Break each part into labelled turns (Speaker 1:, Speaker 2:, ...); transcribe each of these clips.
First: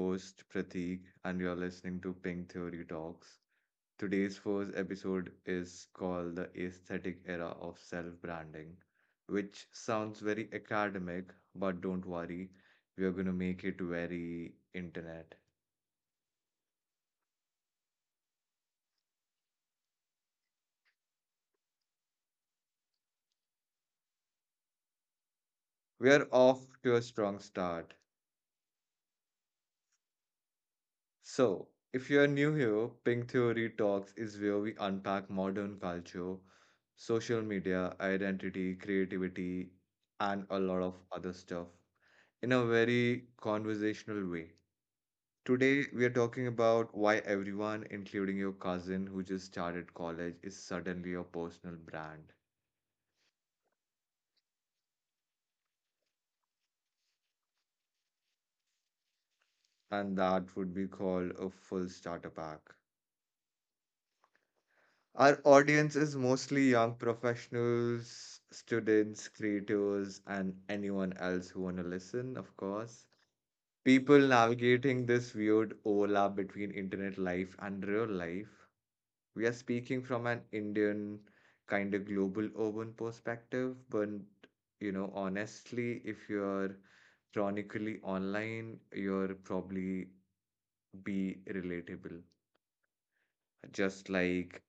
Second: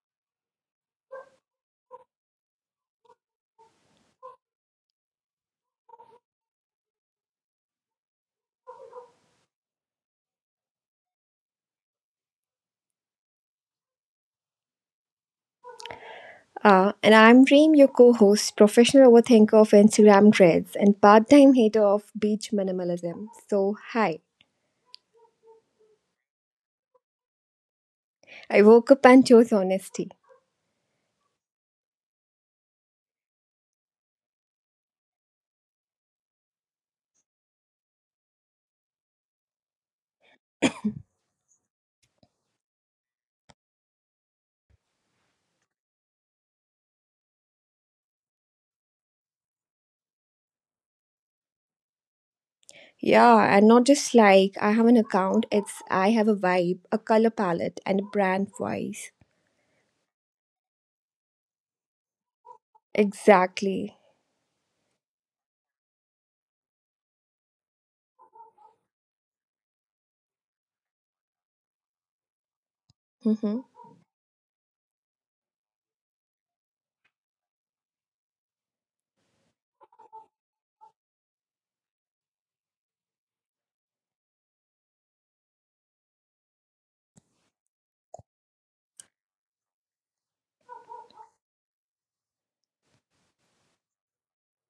Speaker 1: host Prateek, and you're listening to Pink Theory Talks. Today's first episode is called The Aesthetic Era of Self Branding, which sounds very academic, but don't worry, we are going to make it very internet.
Speaker 2: And I'm Reem, your co host, professional overthinker of Instagram threads, and part time hater of beach minimalism. So, hi.
Speaker 1: We are off to a strong start.
Speaker 2: I woke up and chose honesty.
Speaker 1: So, if you're new here, Pink Theory Talks is where we unpack modern culture, social media, identity, creativity, and a lot of other stuff in a very conversational way. Today, we are talking about why everyone, including your cousin who just started college, is suddenly a personal brand.
Speaker 2: Yeah, and not just like I have an account, it's I have a vibe, a color palette, and a brand voice.
Speaker 1: And that would be called a full starter pack.
Speaker 2: Exactly.
Speaker 1: Our audience is mostly young professionals, students, creators, and anyone else who want to listen, of course. People navigating this weird overlap between internet life and real life. We are speaking from an Indian kind of global urban perspective, but honestly, if you're chronically online, you're probably be relatable. Just like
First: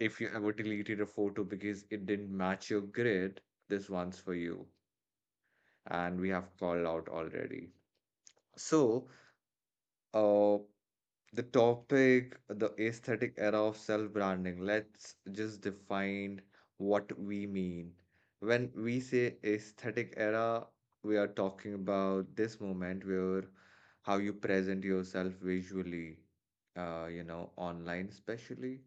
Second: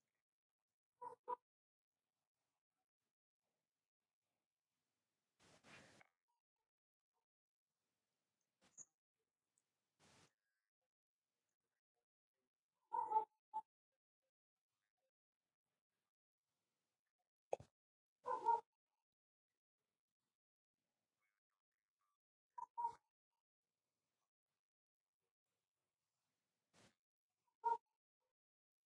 Speaker 1: if you ever deleted a photo because it didn't match your grid, this one's for you. And we have called out already. So, uh, The topic, the aesthetic era of self-branding. Let's just define what we mean. When we say aesthetic era, we are talking about this moment where how you present yourself visually, online especially,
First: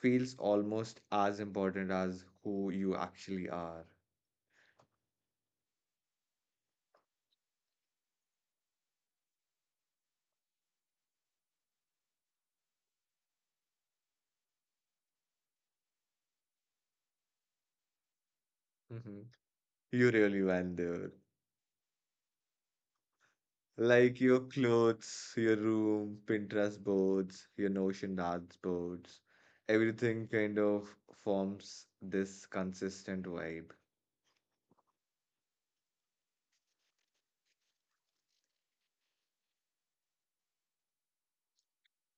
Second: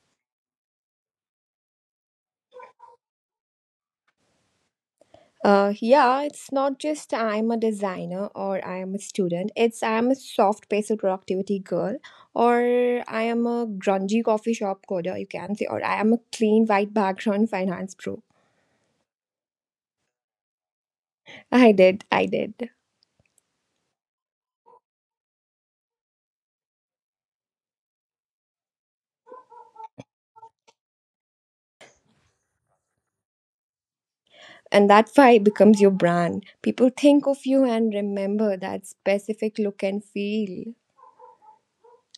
Speaker 1: feels almost as important as who you actually are.
Speaker 2: Yeah, it's not just I'm a designer or I am a student. It's I am a soft-paced productivity girl, or I am a grungy coffee shop coder, you can say, or I am a clean white background finance pro.
Speaker 1: Hmm. You really went there.
Speaker 2: I did, I did.
Speaker 1: Like your clothes, your room, Pinterest boards, your Notion dashboards, everything kind of forms this consistent vibe.
Speaker 2: And that vibe becomes your brand. People think of you and remember that specific look and feel.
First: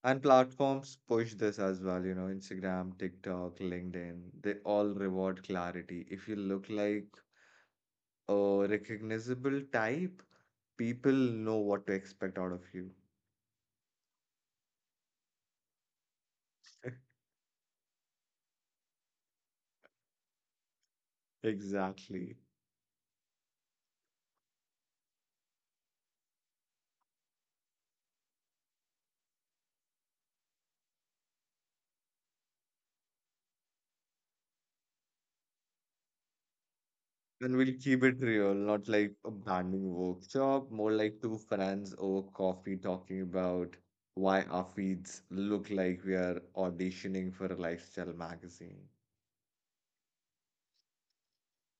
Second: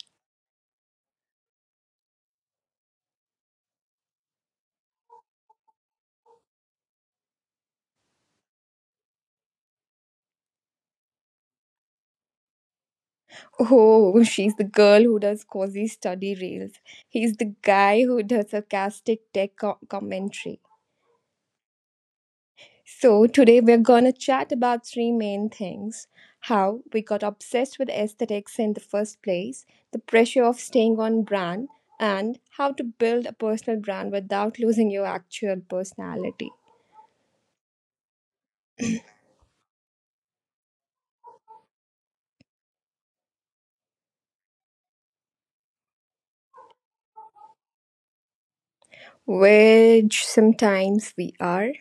Speaker 1: And platforms push this as well, you know, Instagram, TikTok, LinkedIn, they all reward clarity. If you look like a recognizable type, people know what to expect out of you.
Speaker 2: Oh, she's the girl who does cozy study reels. He's the guy who does sarcastic commentary.
Speaker 1: Exactly.
Speaker 2: So, today we're gonna chat about three main things: how we got obsessed with aesthetics in the first place, the pressure of staying on brand, and how to build a personal brand without losing your actual personality,
Speaker 1: And we'll keep it real, not like a branding workshop, more like two friends over coffee talking about why our feeds look like we are auditioning for a lifestyle magazine.
Speaker 2: which sometimes we are.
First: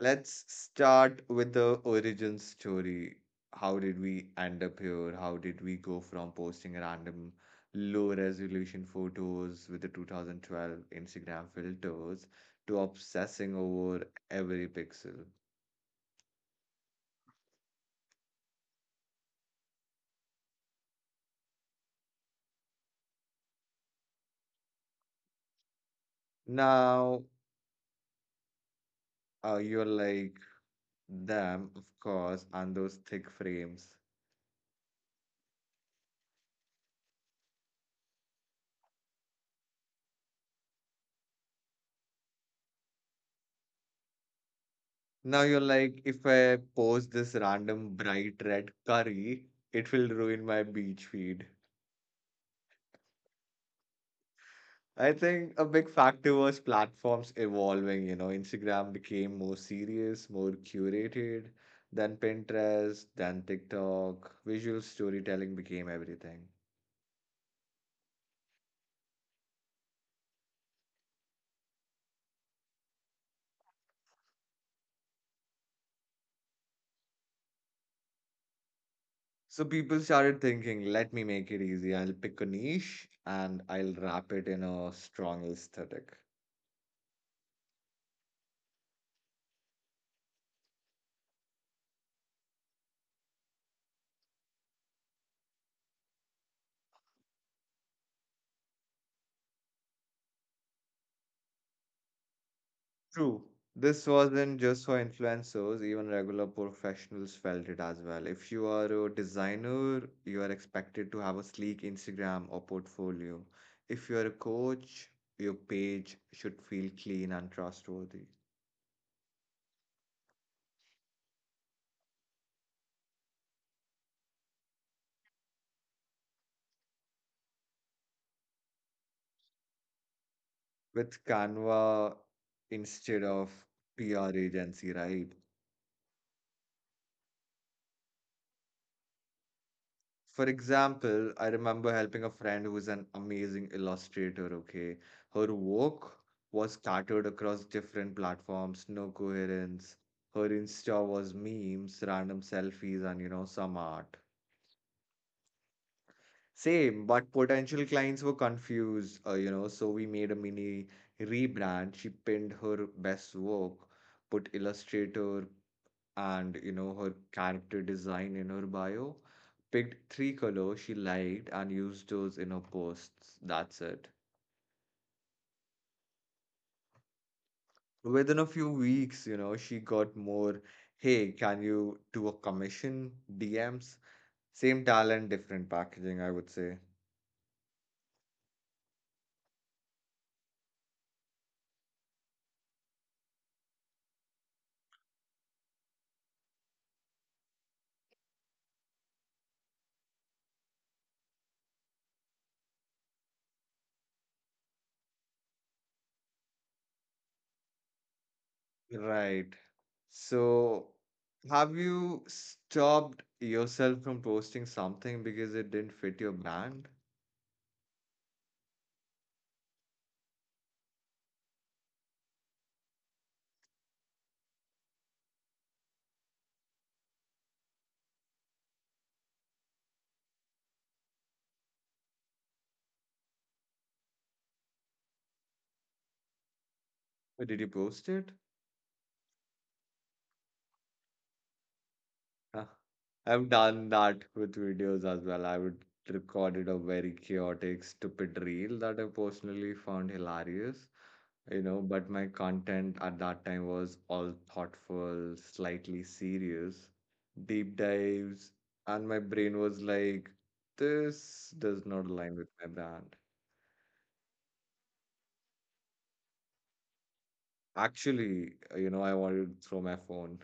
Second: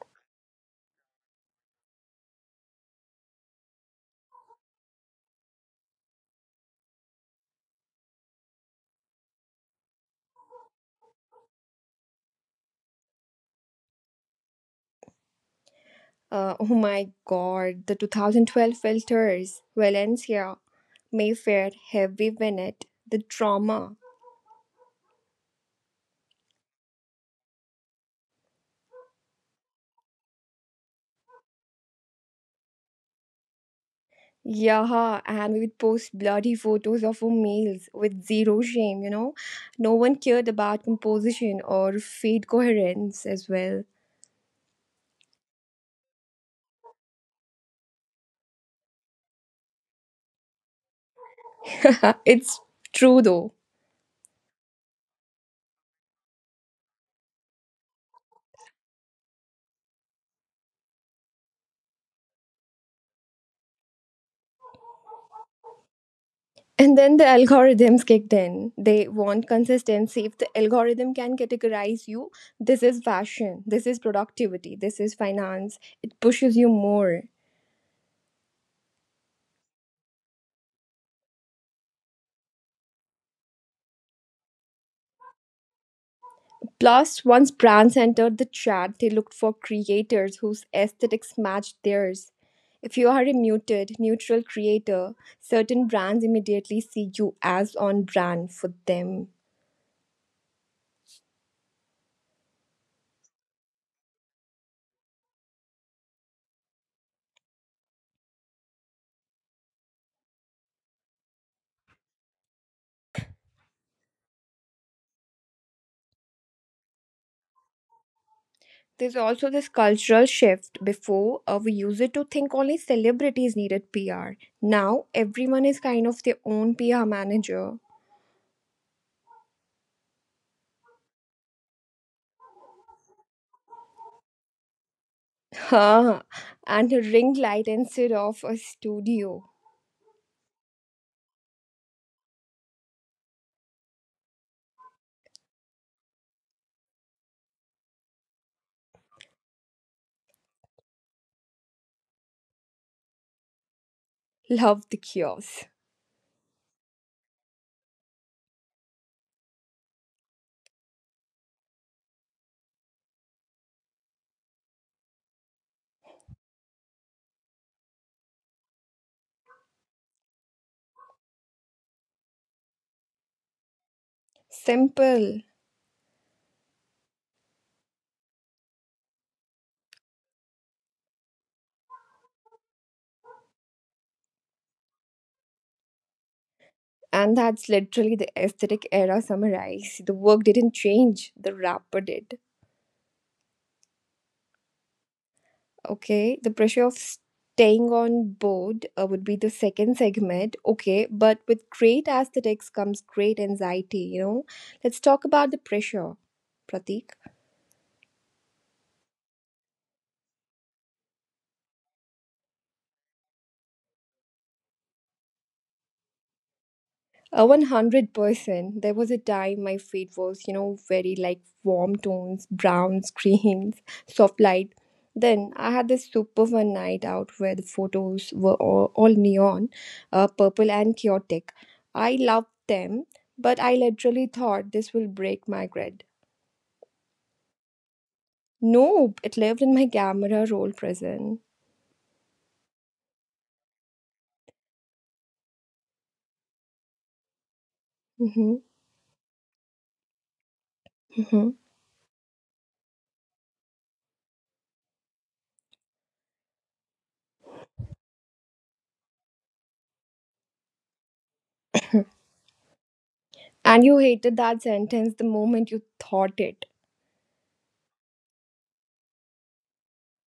Speaker 1: Let's start with the origin story. How did we end up here? How did we go from posting random low resolution photos with the 2012 Instagram filters to obsessing over every pixel?
Speaker 2: Oh my god, the 2012 filters, Valencia, Mayfair, Heavy Winnet, the trauma.
Speaker 1: Now, you're like them, of course, and those thick frames.
Speaker 2: Yeah, and we would post bloody photos of our meals with zero shame, you know. No one cared about composition or feed coherence as well.
Speaker 1: Now you're like, if I post this random bright red curry, it will ruin my beach feed.
Speaker 2: It's true though.
Speaker 1: I think a big factor was platforms evolving. You know, Instagram became more serious, more curated than Pinterest, than TikTok. Visual storytelling became everything.
Speaker 2: And then the algorithms kicked in. They want consistency. If the algorithm can categorize you, this is fashion, this is productivity, this is finance, it pushes you more.
Speaker 1: So people started thinking, let me make it easy. I'll pick a niche and I'll wrap it in a strong aesthetic.
Speaker 2: Plus, once brands entered the chat, they looked for creators whose aesthetics matched theirs. If you are a muted, neutral creator, certain brands immediately see you as on brand for them.
Speaker 1: True. This wasn't just for influencers, even regular professionals felt it as well. If you are a designer, you are expected to have a sleek Instagram or portfolio. If you are a coach, your page should feel clean and trustworthy.
Speaker 2: There's also this cultural shift. Before, we used it to think only celebrities needed PR. Now, everyone is kind of their own PR manager.
Speaker 1: With Canva instead of PR agency, right?
Speaker 2: Huh. And a ring light instead of a studio.
Speaker 1: For example, I remember helping a friend who was an amazing illustrator, okay? Her work was scattered across different platforms, no coherence. Her Insta was memes, random selfies, and some art.
Speaker 2: Love the chaos.
Speaker 1: Same, but potential clients were confused, so we made a mini rebrand. She pinned her best work, put illustrator, and her character design in her bio, picked three colors she liked and used those in her posts, that's it.
Speaker 2: Simple.
Speaker 1: Within a few weeks, she got more, hey can you do a commission DMs, same talent different packaging, I would say.
Speaker 2: And that's literally the aesthetic era summarized. The work didn't change, the rapper did. Okay, the pressure of staying on board would be the second segment. Okay, but with great aesthetics comes great anxiety, you know. Let's talk about the pressure, Pratik.
Speaker 1: right so have you stopped yourself from posting something because it didn't fit your brand,
Speaker 2: 100%. There was a time my feed was, you know, very like warm tones, browns, greens, soft light. Then I had this super fun night out where the photos were all, neon, purple, and chaotic. I loved them, but I literally thought this will break my grid.
Speaker 1: or did you post it?
Speaker 2: Nope, it lived in my camera roll prison.
Speaker 1: Uh, I've done that with videos as well. I would Recorded a very chaotic, stupid
Speaker 2: hmm
Speaker 1: reel that I personally found hilarious,
Speaker 2: hmm
Speaker 1: but my content at that time was all thoughtful, slightly serious, deep dives, and my brain was like, this does not align with my brand.
Speaker 2: And you hated that sentence the moment you thought it.
Speaker 1: Actually, I wanted to throw my phone.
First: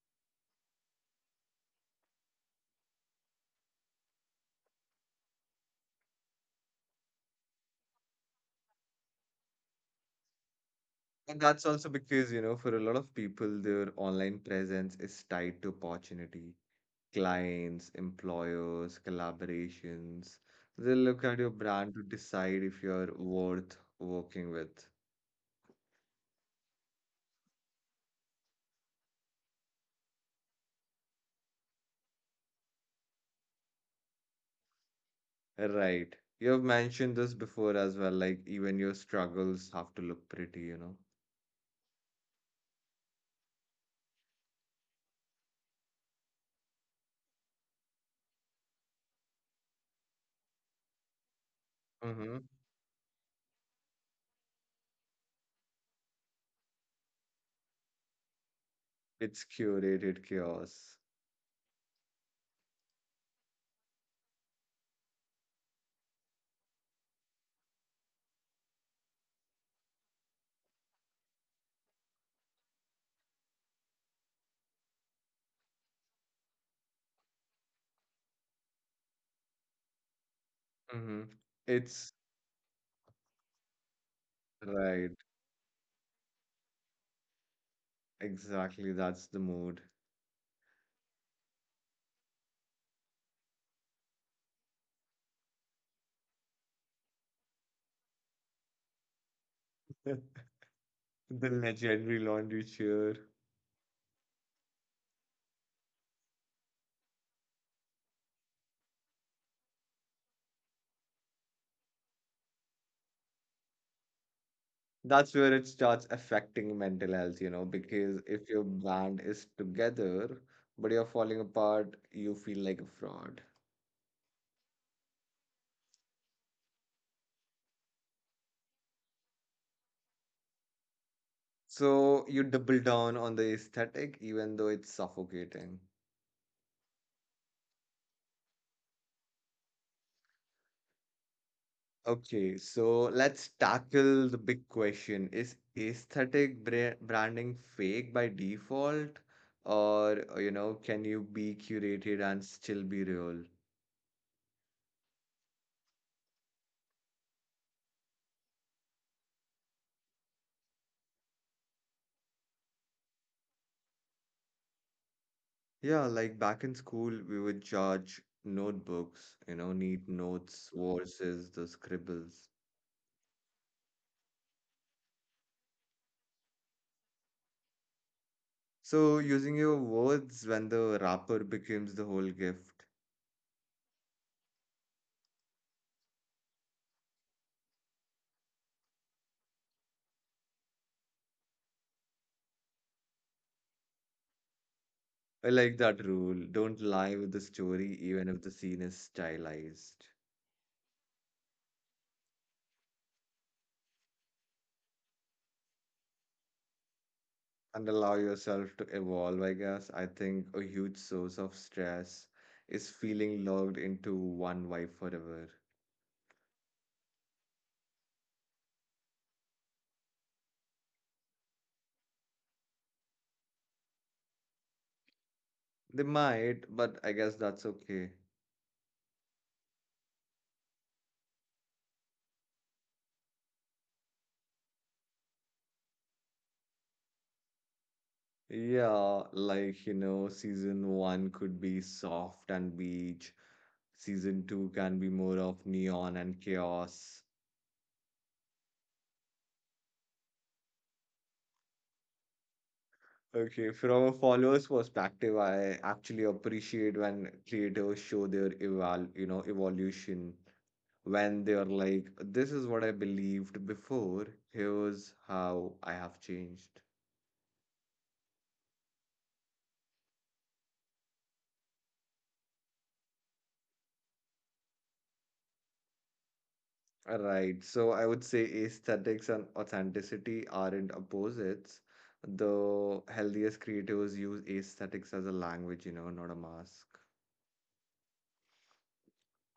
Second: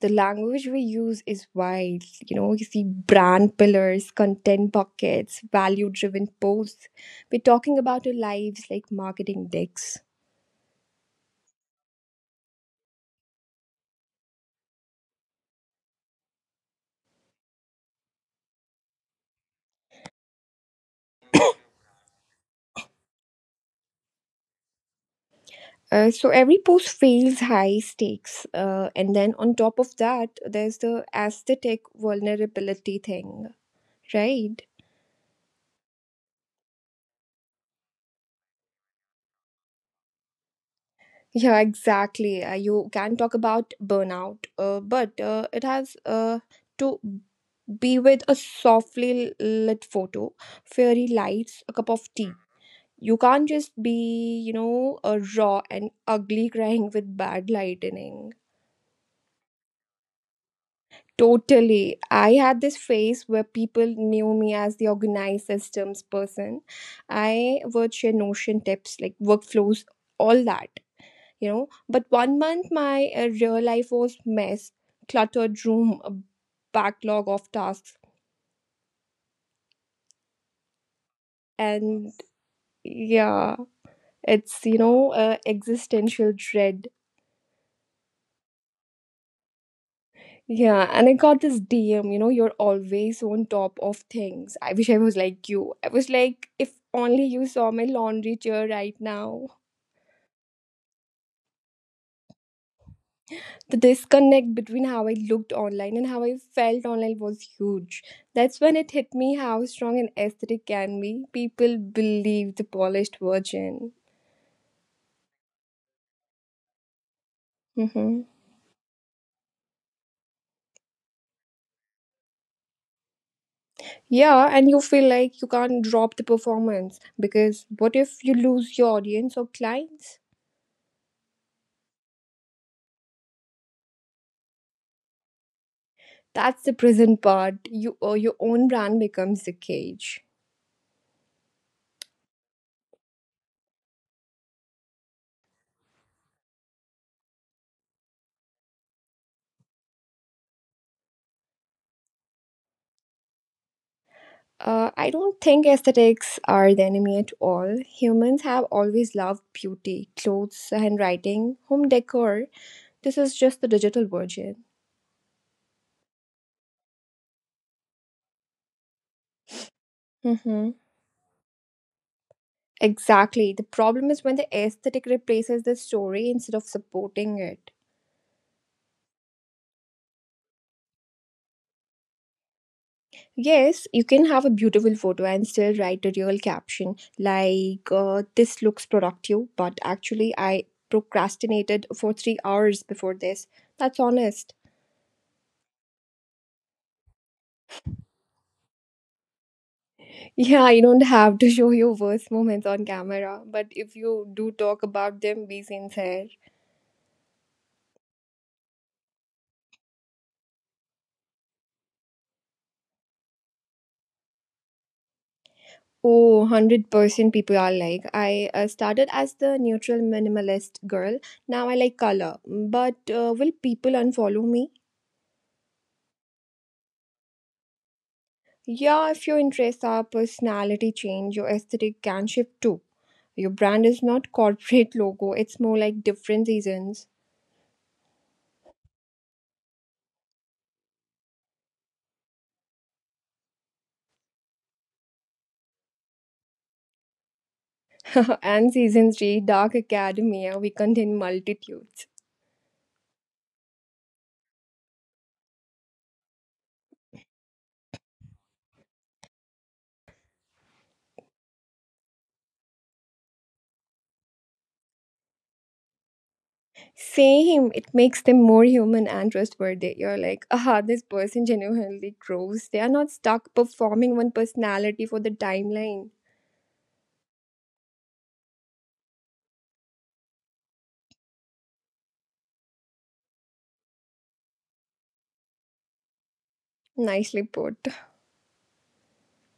Speaker 2: The language we use is wild. You know, you see brand pillars, content buckets, value driven posts. We're talking about our lives like marketing decks.
Speaker 1: And that's also because, you know, for a lot of people, their online presence is tied to opportunity, clients, employers, collaborations. They look at your brand to decide if you're worth working with.
Speaker 2: So every post feels high stakes. And then on top of that, there's the aesthetic vulnerability thing, right?
Speaker 1: Right. You have mentioned this before as well, like even your struggles have to look pretty, you know.
Speaker 2: Yeah, exactly. You can talk about burnout, but it has to be with a softly lit photo, fairy lights, a cup of tea.
Speaker 1: Mm-hmm.
Speaker 2: You can't just be, you know, a raw and ugly crying with bad lightning.
Speaker 1: It's curated chaos.
Speaker 2: Totally. I had this phase where people knew me as the organized systems person. I would share Notion tips like workflows, all that, you know. But one month, my real life was mess, cluttered room, a backlog of tasks,
Speaker 1: Mm-hmm.
Speaker 2: and
Speaker 1: It's
Speaker 2: yeah, it's
Speaker 1: right.
Speaker 2: existential dread.
Speaker 1: Exactly. That's the mood.
Speaker 2: Yeah, and I got this DM, you know, you're always on top of things. I wish I was like you. I was like, if only you saw my laundry chair right now.
Speaker 1: The legendary laundry chair.
Speaker 2: The disconnect between how I looked online and how I felt online was huge. That's when it hit me how strong an aesthetic can be. People believe the polished version.
Speaker 1: That's where it starts affecting mental health, you know,
Speaker 2: Hmm.
Speaker 1: because if your band is together but you're falling apart, you feel like a fraud.
Speaker 2: Yeah, and you feel like you can't drop the performance because what if you lose your audience or clients?
Speaker 1: So you double down on the aesthetic even though it's suffocating.
Speaker 2: That's the prison part. You or your own brand becomes the cage.
Speaker 1: Okay, so let's tackle the big question. Is aesthetic bra branding fake by default? Or can you be curated and still be real?
Speaker 2: I don't think aesthetics are the enemy at all. Humans have always loved beauty, clothes, handwriting, home decor. This is just the digital version.
Speaker 1: Yeah, like back in school, we would judge notebooks, you know, neat notes
Speaker 2: Mm-hmm.
Speaker 1: versus the scribbles.
Speaker 2: Exactly. The problem is when the aesthetic replaces the story instead of supporting it.
Speaker 1: So using your words, when the wrapper becomes the whole gift.
Speaker 2: Yes, you can have a beautiful photo and still write a real caption like, "This looks productive, but actually, I procrastinated for three hours before this." That's honest.
Speaker 1: I like that rule. Don't lie with the story, even if the scene is stylized.
Speaker 2: Yeah, you don't have to show your worst moments on camera, but if you do talk about them, be sincere.
Speaker 1: And allow yourself to evolve, I guess. I think a huge source of stress is feeling locked into one vibe forever.
Speaker 2: Oh, 100% people are like, I started as the neutral minimalist girl. Now I like color. But will people unfollow me?
Speaker 1: They might, but I guess that's okay.
Speaker 2: Yeah, if your interests are personality change, your aesthetic can shift too. Your brand is not corporate logo, it's more like different seasons.
Speaker 1: Yeah, like, you know, season one could be soft and beach. Season two can be more of neon and chaos.
Speaker 2: And season 3, Dark Academia, we contain multitudes.
Speaker 1: Okay, from a follower's perspective, I actually appreciate when creators show their eval, you know, evolution, when they're like, this is what I believed before, here's how I have changed.
Speaker 2: Same. It makes them more human and trustworthy. You're like, ah, this person genuinely grows. They are not stuck performing one personality for the timeline.
Speaker 1: Right. So I would say aesthetics and authenticity aren't opposites. The healthiest creators use aesthetics as a language, you know, not a mask.
Speaker 2: Nicely put.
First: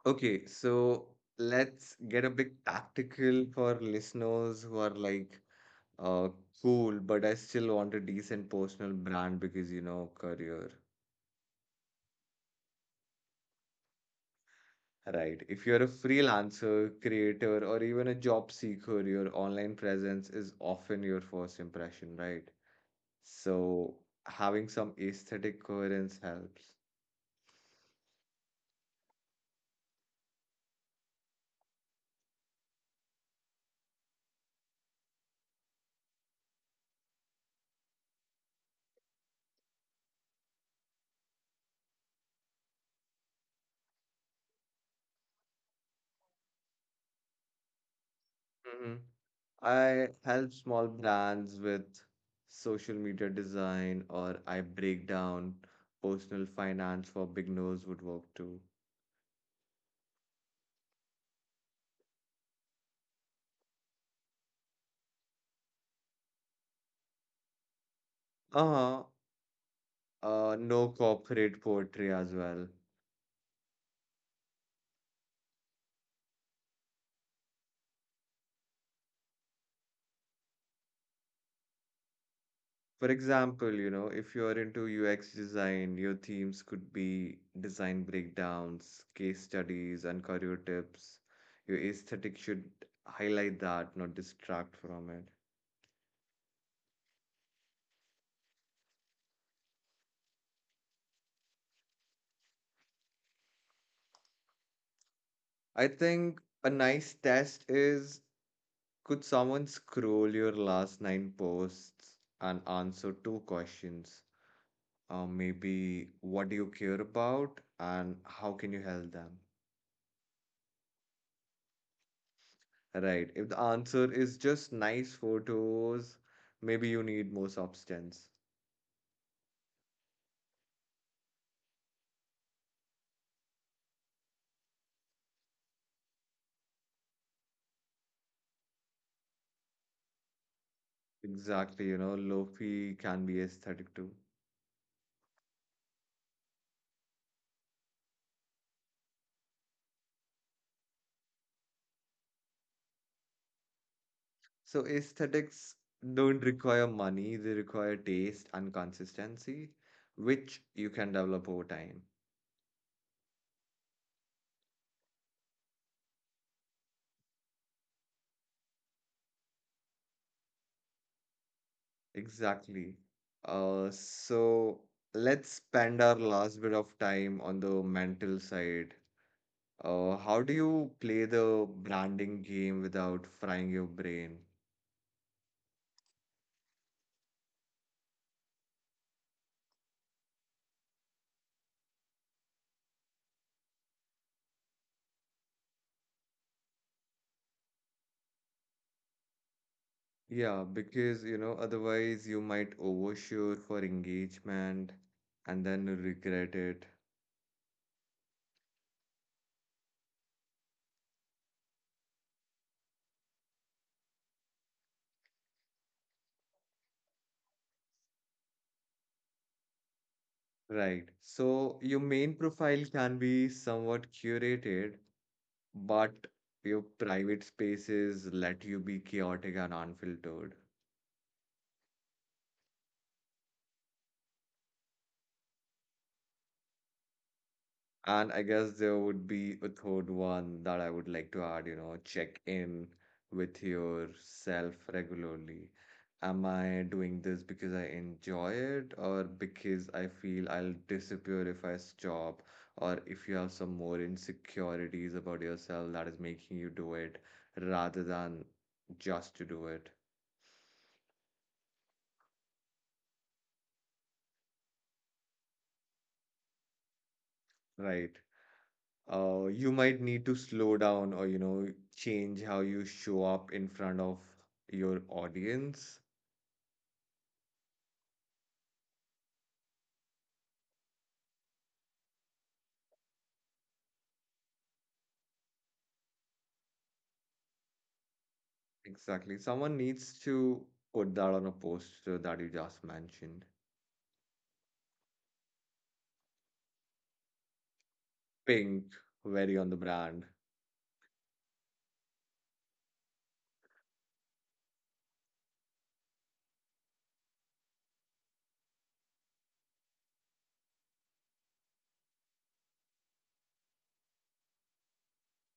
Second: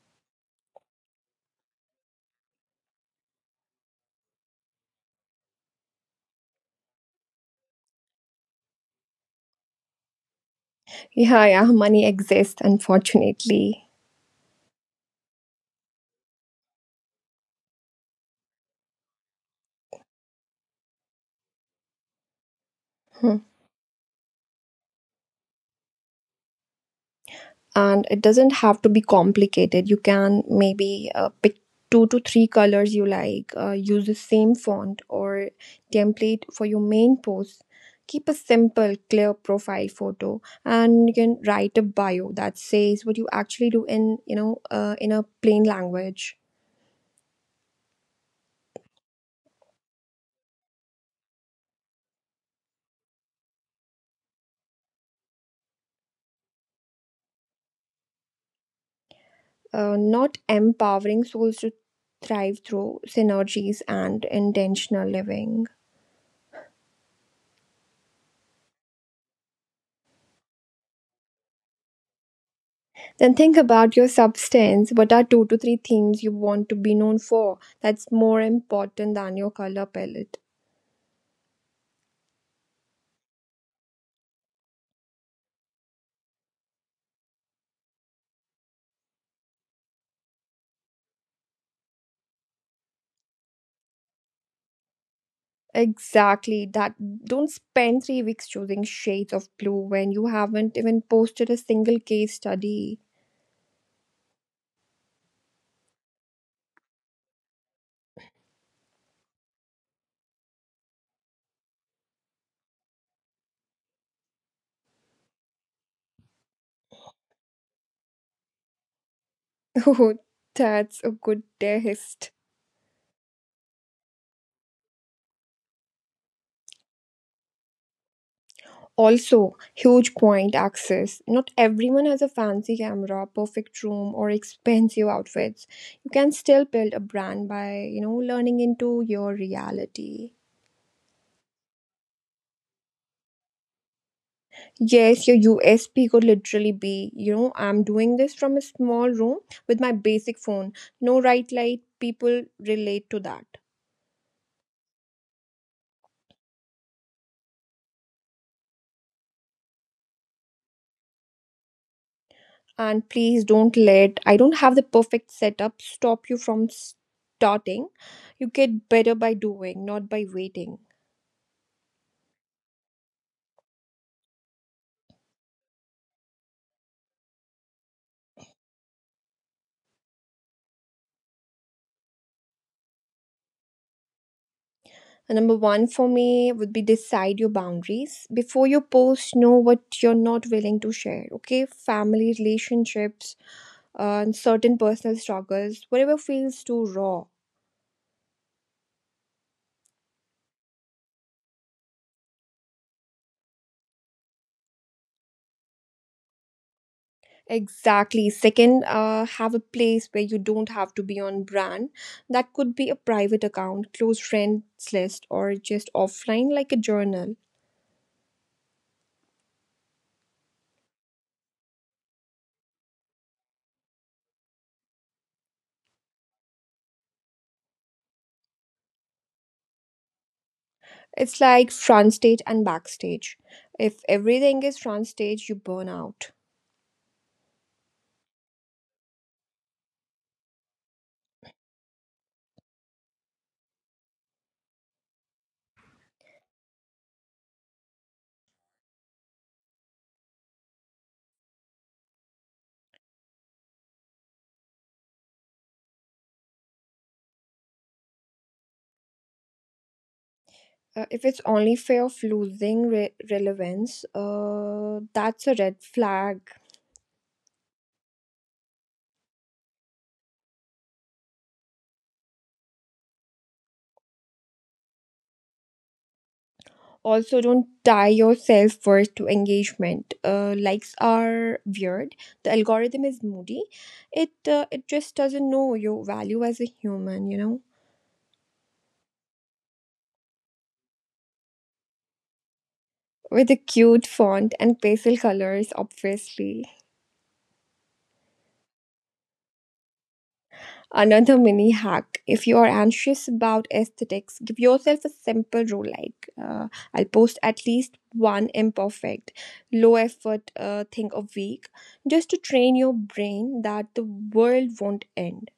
Speaker 1: Okay, so let's get a bit tactical for listeners who are like, uh, cool, but I still want a decent personal brand because, you know, career.
Speaker 2: Yeah, yeah, money exists, unfortunately.
Speaker 1: Right. If you're a freelancer, creator, or even a job seeker, your online presence is often your first impression, right?
Speaker 2: Hmm.
Speaker 1: So having some aesthetic coherence helps.
Speaker 2: And it doesn't have to be complicated. You can maybe pick two to three colors you like, use the same font or template for your main post. Keep a simple, clear profile photo, and you can write a bio that says what you actually do in in a plain language.
Speaker 1: Mm-hmm. I help small brands with social media design, or I break down personal finance for beginners would work too.
Speaker 2: Not empowering souls to thrive through synergies and intentional living.
Speaker 1: Uh-huh. No corporate poetry as well.
Speaker 2: Then think about your substance. What are two to three things you want to be known for? That's more important than your color palette.
Speaker 1: For example, you know, if you're into UX design, your themes could be design breakdowns, case studies, and career tips. Your aesthetic should highlight that, not distract from it.
Speaker 2: Exactly. That Don't spend three weeks choosing shades of blue when you haven't even posted a single case study.
Speaker 1: I think a nice test is, could someone scroll your last nine posts and answer two questions? Maybe, what do you care about and how can you help them?
Speaker 2: Oh, that's a good test.
Speaker 1: Right. If the answer is just nice photos, maybe you need more substance.
Speaker 2: Also, huge point access. Not everyone has a fancy camera, perfect room, or expensive outfits. You can still build a brand by, you know, learning into your reality.
Speaker 1: Exactly, you know, lofi can be aesthetic too.
Speaker 2: Yes, your USP could literally be, you know, I'm doing this from a small room with my basic phone. No right light, people relate to that.
Speaker 1: So aesthetics don't require money, they require taste and consistency, which you can develop over time.
Speaker 2: And please don't let, I don't have the perfect setup, stop you from starting. You get better by doing, not by waiting.
Speaker 1: Exactly. So let's spend our last bit of time on the mental side. How do you play the branding game without frying your brain?
Speaker 2: And number one for me would be decide your boundaries. Before you post, know what you're not willing to share, okay? Family relationships, and certain personal struggles, whatever feels too raw.
Speaker 1: Yeah, because you know, otherwise you might overshoot for engagement and then regret it.
Speaker 2: Exactly. Second, have a place where you don't have to be on brand. That could be a private account, close friends list, or just offline like a journal.
Speaker 1: Right. So your main profile can be somewhat curated, but your private spaces let you be chaotic and unfiltered.
Speaker 2: It's like front stage and backstage. If everything is front stage, you burn out.
Speaker 1: And I guess there would be a third one that I would like to add, you know, check in with yourself regularly. Am I doing this because I enjoy it or because I feel I'll disappear if I stop? Or if you have some more insecurities about yourself that is making you do it rather than just to do it,
Speaker 2: If it's only fear of losing relevance, that's a red flag.
Speaker 1: right? You might need to slow down or, you know, change how you show up in front of your audience.
Speaker 2: Also, don't tie your self worth to engagement. Likes are weird. The algorithm is moody. It just doesn't know your value as a human, you know.
Speaker 1: Exactly. Someone needs to put that on a poster that you just mentioned.
Speaker 2: With a cute font and pastel colors, obviously.
Speaker 1: Pink, very on the brand.
Speaker 2: Another mini hack: if you are anxious about aesthetics, give yourself a simple rule like "I'll post at least one imperfect, low effort thing a week," just to train your brain that the world won't end.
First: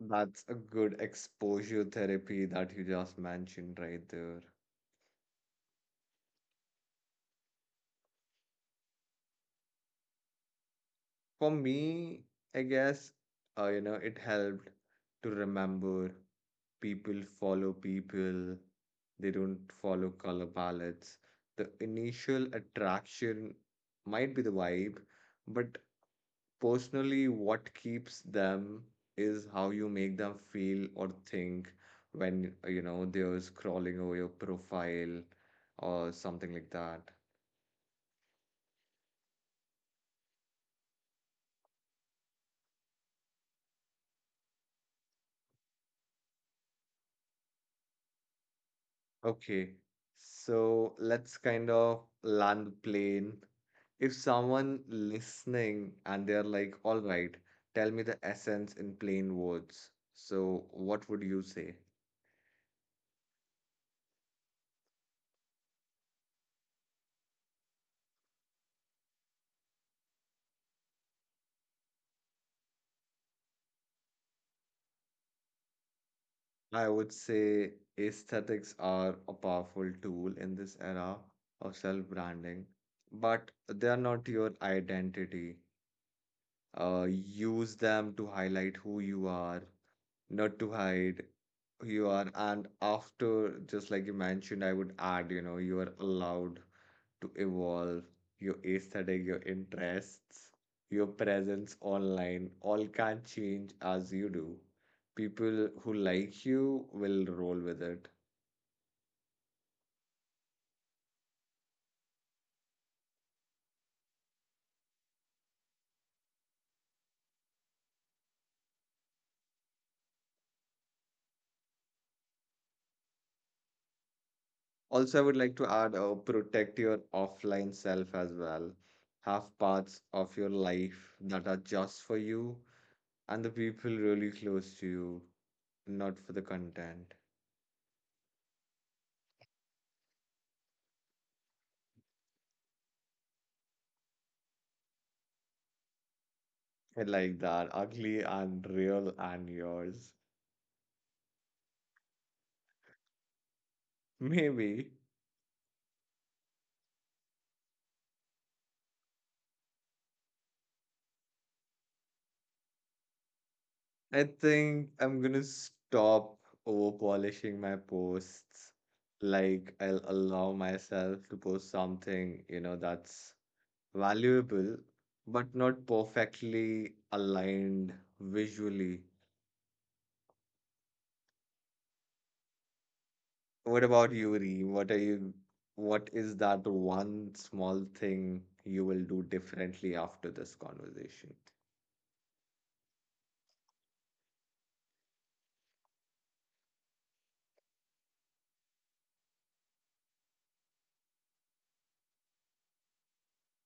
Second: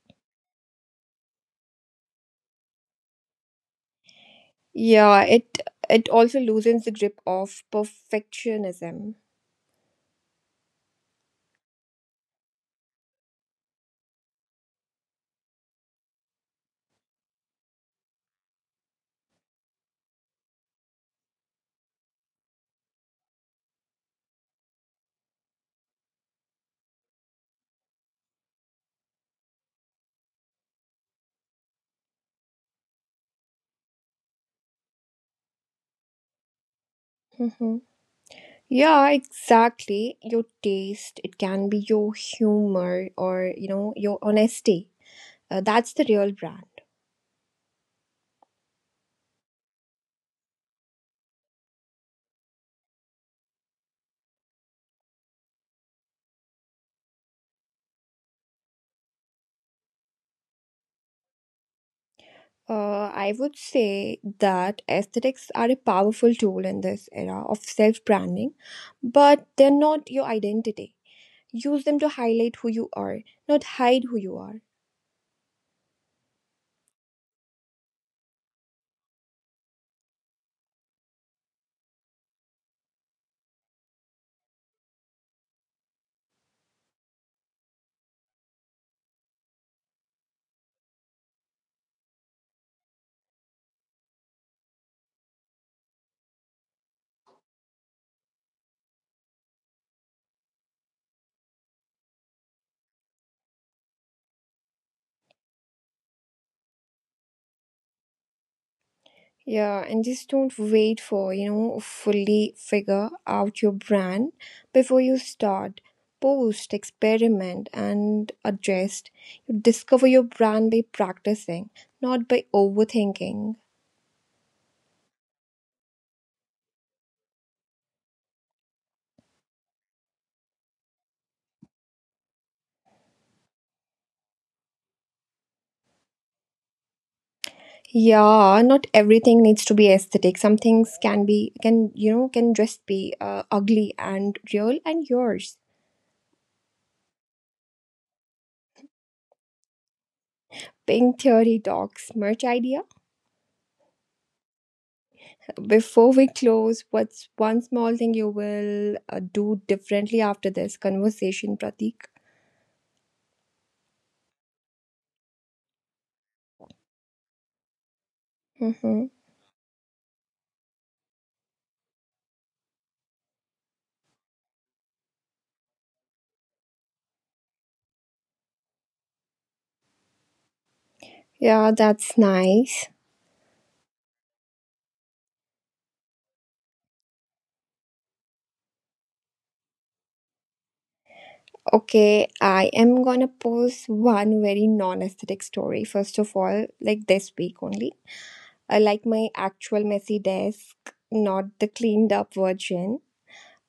Speaker 1: That's a good exposure therapy that you just mentioned right there.
Speaker 2: Yeah, it also loosens the grip of perfectionism.
Speaker 1: For me, I guess, it helped to remember, people follow people, they don't follow color palettes. The initial attraction might be the vibe, but personally, what keeps them is how you make them feel or think when, they're scrolling over your profile or something like that.
Speaker 2: Mhm. Yeah, exactly. Your taste, it can be your humor or, you know, your honesty. That's the real brand.
Speaker 1: Okay, so let's kind of land the plane. If someone listening and they're like, all right, tell me the essence in plain words. So, what would you say?
Speaker 2: I would say that aesthetics are a powerful tool in this era of self branding, but they're not your identity. Use them to highlight who you are, not hide who you are.
Speaker 1: I would say aesthetics are a powerful tool in this era of self-branding, but they are not your identity. Use them to highlight who you are, not to hide who you are. And after, just like you mentioned, I would add, you know, you are allowed to evolve your aesthetic, your interests, your presence online, all can change as you do. People who like you will roll with it.
Speaker 2: Yeah, and just don't wait for, you know, fully figure out your brand before you start. Post, experiment, and adjust. You discover your brand by practicing, not by overthinking.
Speaker 1: Also, I would like to add protect your offline self as well. Have parts of your life that are just for you and the people really close to you, not for the content.
Speaker 2: Yeah, not everything needs to be aesthetic. Some things can be, can, you know, can just be ugly and real and yours.
Speaker 1: I like that. Ugly and real and yours.
Speaker 2: Pink theory talks, merch idea.
Speaker 1: Maybe
Speaker 2: Before we close, what's one small thing you will do differently after this conversation, Pratik?
Speaker 1: I think I'm gonna stop over polishing my posts.
Speaker 2: Mm-hmm.
Speaker 1: Like, I'll allow myself to post something, you know, that's valuable, but not perfectly aligned visually.
Speaker 2: Yeah, that's nice.
Speaker 1: What about you, Ree? What is that one small thing you will do differently after this conversation?
Speaker 2: Okay, I am gonna post one very non aesthetic story, first of all, like this week only. I like my actual messy desk, not the cleaned up version.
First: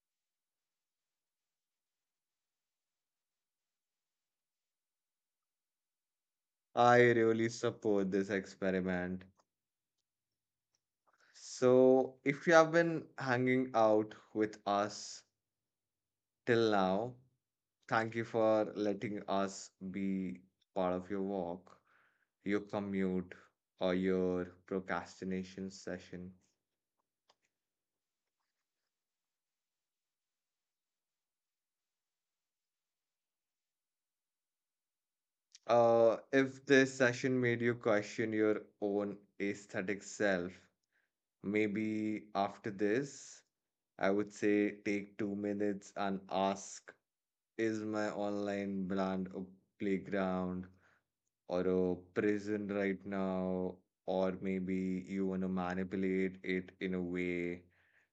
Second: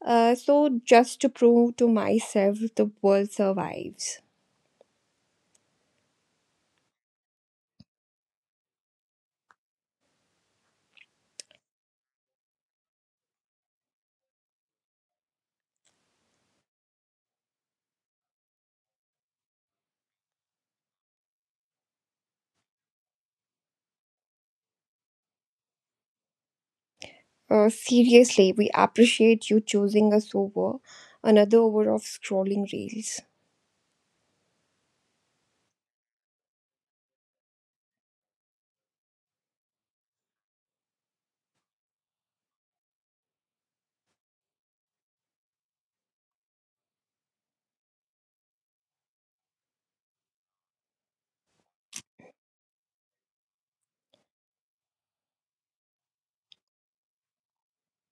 Speaker 2: So, just to prove to myself the world survives.
Speaker 1: I really support this experiment. So, if you have been hanging out with us till now, thank you for letting us be part of your walk, your commute, or your procrastination session.
Speaker 2: Seriously, we appreciate you choosing us over another hour of scrolling reels.
Speaker 1: If this session made you question your own aesthetic self, maybe after this, I would say take 2 minutes and ask, is my online brand a playground or a prison right now, or maybe you want to manipulate it in a way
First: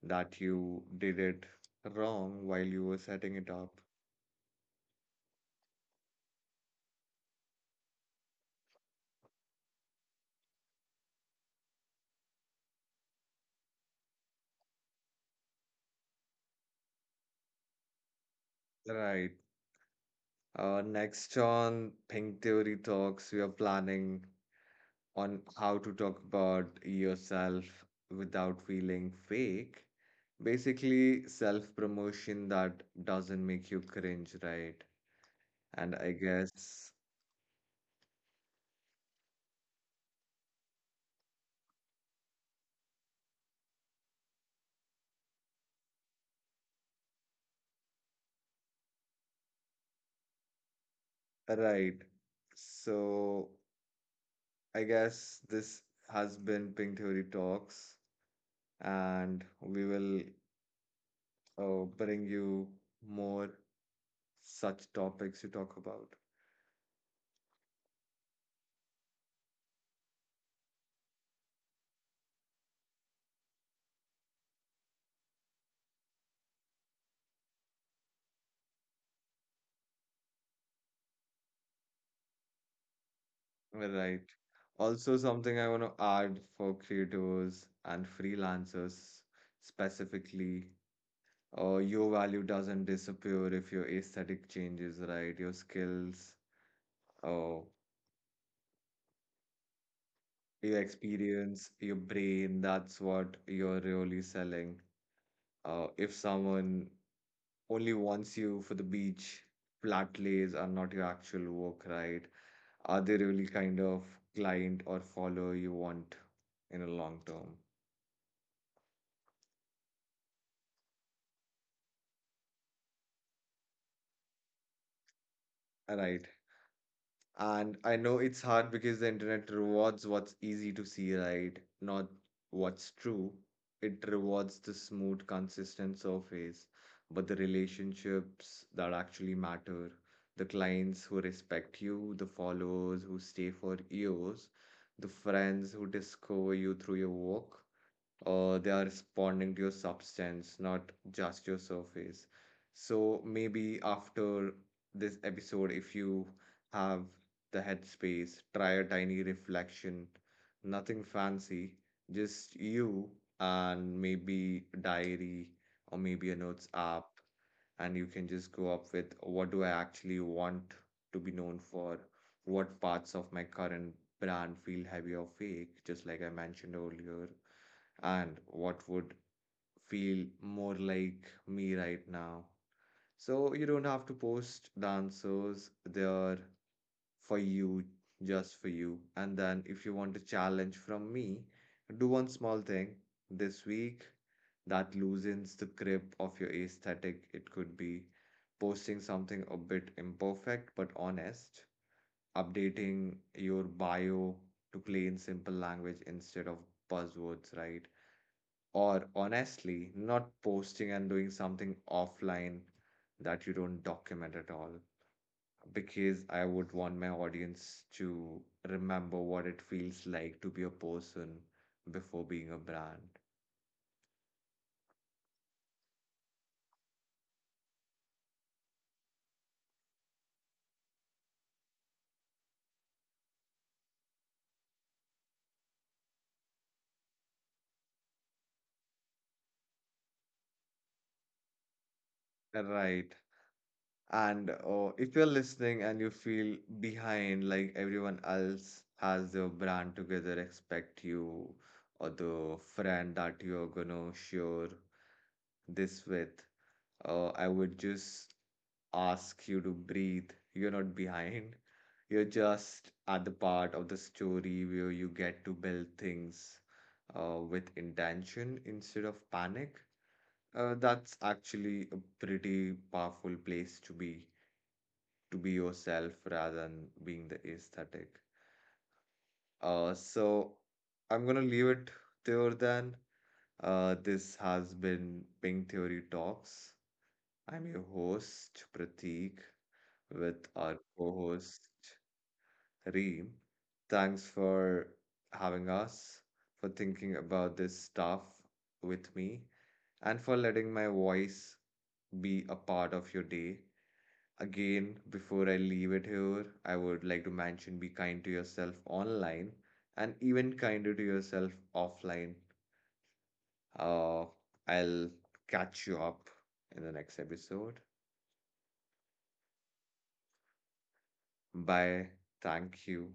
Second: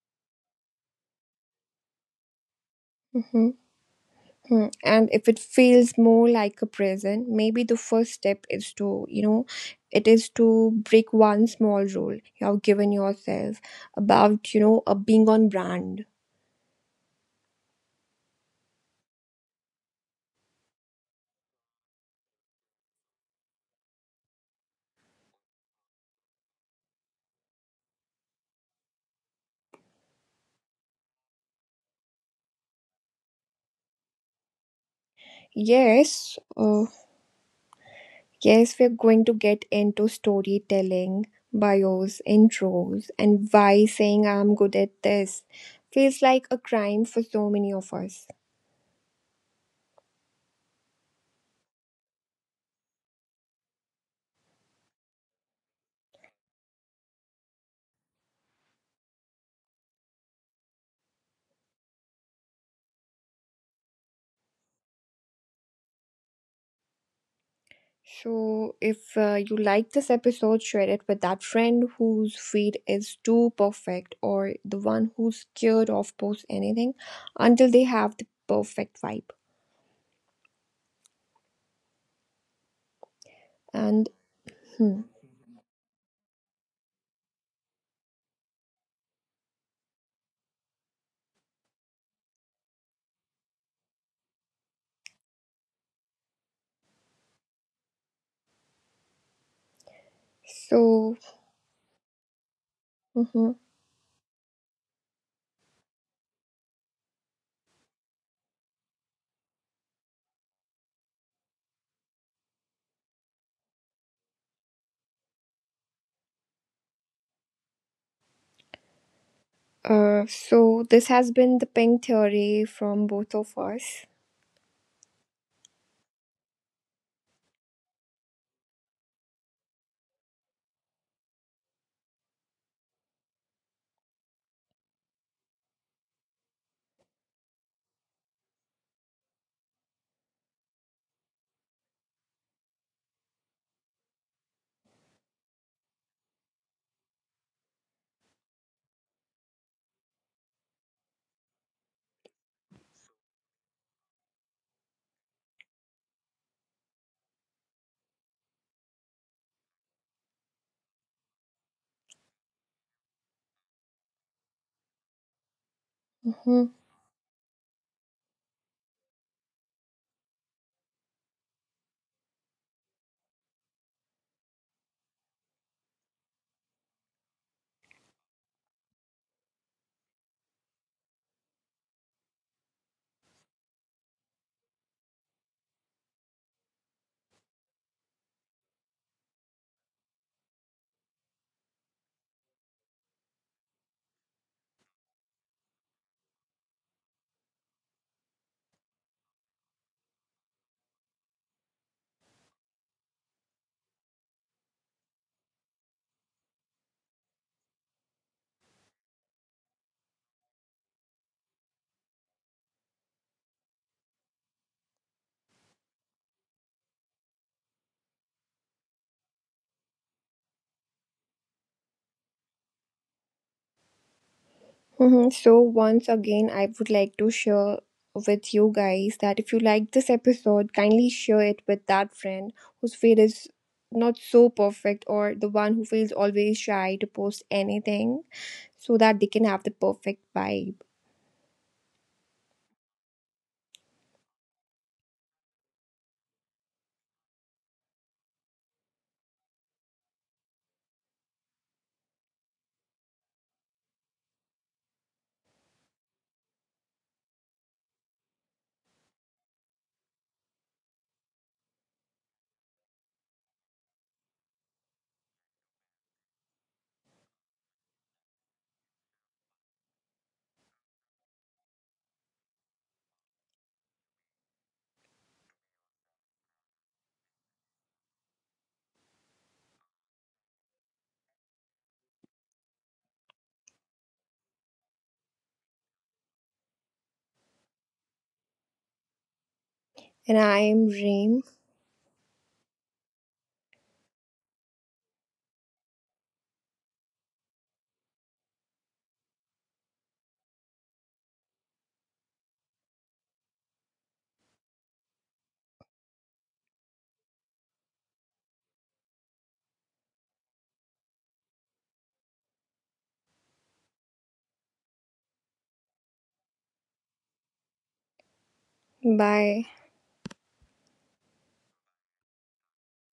Speaker 1: that you did it wrong while you were setting it
Speaker 2: Mhm,
Speaker 1: up.
Speaker 2: mhm. And if it feels more like a prison, maybe the first step is to, you know, it is to break one small rule you have given yourself about, you know, being on brand.
Speaker 1: Right. Next on Pink Theory Talks, we are planning on how to talk about yourself without feeling fake. Basically, self-promotion that doesn't make you cringe, right? And I
Speaker 2: Yes, uh,
Speaker 1: guess,
Speaker 2: yes, we're going to get into storytelling, bios, intros, and why saying I'm good at this feels like a crime for so many of us.
Speaker 1: right. So I guess this has been Pink Theory Talks, and we will bring you more such topics to talk about.
Speaker 2: So, if you like this episode, share it with that friend whose feed is too perfect or the one who's scared of post anything until they have the perfect vibe. And
Speaker 1: Right.
Speaker 2: hmm,
Speaker 1: Also, something I want to add for creators and freelancers specifically. Your value doesn't disappear if your aesthetic changes, right? Your skills, uh, your
Speaker 2: so,
Speaker 1: experience, your brain, that's what
Speaker 2: mhm.
Speaker 1: you're really selling. If someone only wants you for the beach. Flat lays are not your actual work, right? Are they really kind of client or follower you want in a long term?
Speaker 2: So this has been the pink theory from both of us.
Speaker 1: Right. And I know it's hard because the internet rewards what's easy to see, right? Not what's true. It rewards the smooth, consistent surface, but the relationships that actually matter, the clients who respect you, the followers who stay for years, the friends who discover you through your work, or they are responding to your substance, not just your surface. So maybe after this episode, if you have the headspace, try a tiny reflection, nothing fancy, just you and maybe a diary or maybe a
Speaker 2: Mhm.
Speaker 1: notes app, and you can just go up with, what do I actually want to be known for, what parts of my current brand feel heavy or fake, just like I mentioned earlier, and what would feel more like me right now. So you don't have to post the answers, they're for you, just for you. And then if you want a challenge from me, do one small thing this week that loosens the grip of your aesthetic. It could be posting something a bit imperfect but honest, updating your bio to plain simple language instead of buzzwords, right? Or honestly, not posting and doing something offline that you don't document at all. Because I would want my audience to remember what it feels like to be a person before being a brand.
Speaker 2: Mhm. So, once again, I would like to share with you guys that if you like this episode, kindly share it with that friend whose feed is not so perfect or the one who feels always shy to post anything so that they can have the perfect vibe.
Speaker 1: Right. And if you're listening and you feel behind, like everyone else has their brand together, expect you or the friend that you're gonna share this with, I would just ask you to breathe. You're not behind. You're just at the part of the story where you get to build things with intention instead of panic. That's actually a pretty powerful place to be yourself rather than being the aesthetic. So I'm gonna leave it there then. This has been Pink Theory Talks. I'm your host, Prateek,
Speaker 2: And
Speaker 1: with
Speaker 2: I
Speaker 1: our
Speaker 2: am Reem.
Speaker 1: co-host Reem. Thanks for having us, for thinking about this stuff with me, and for letting my voice be a part of your day. Again, before I leave it here, I would like to mention, be kind to yourself online and even kinder to yourself offline. Uh, I'll catch you up in the next episode.
Speaker 2: Bye.
Speaker 1: Bye. Thank you.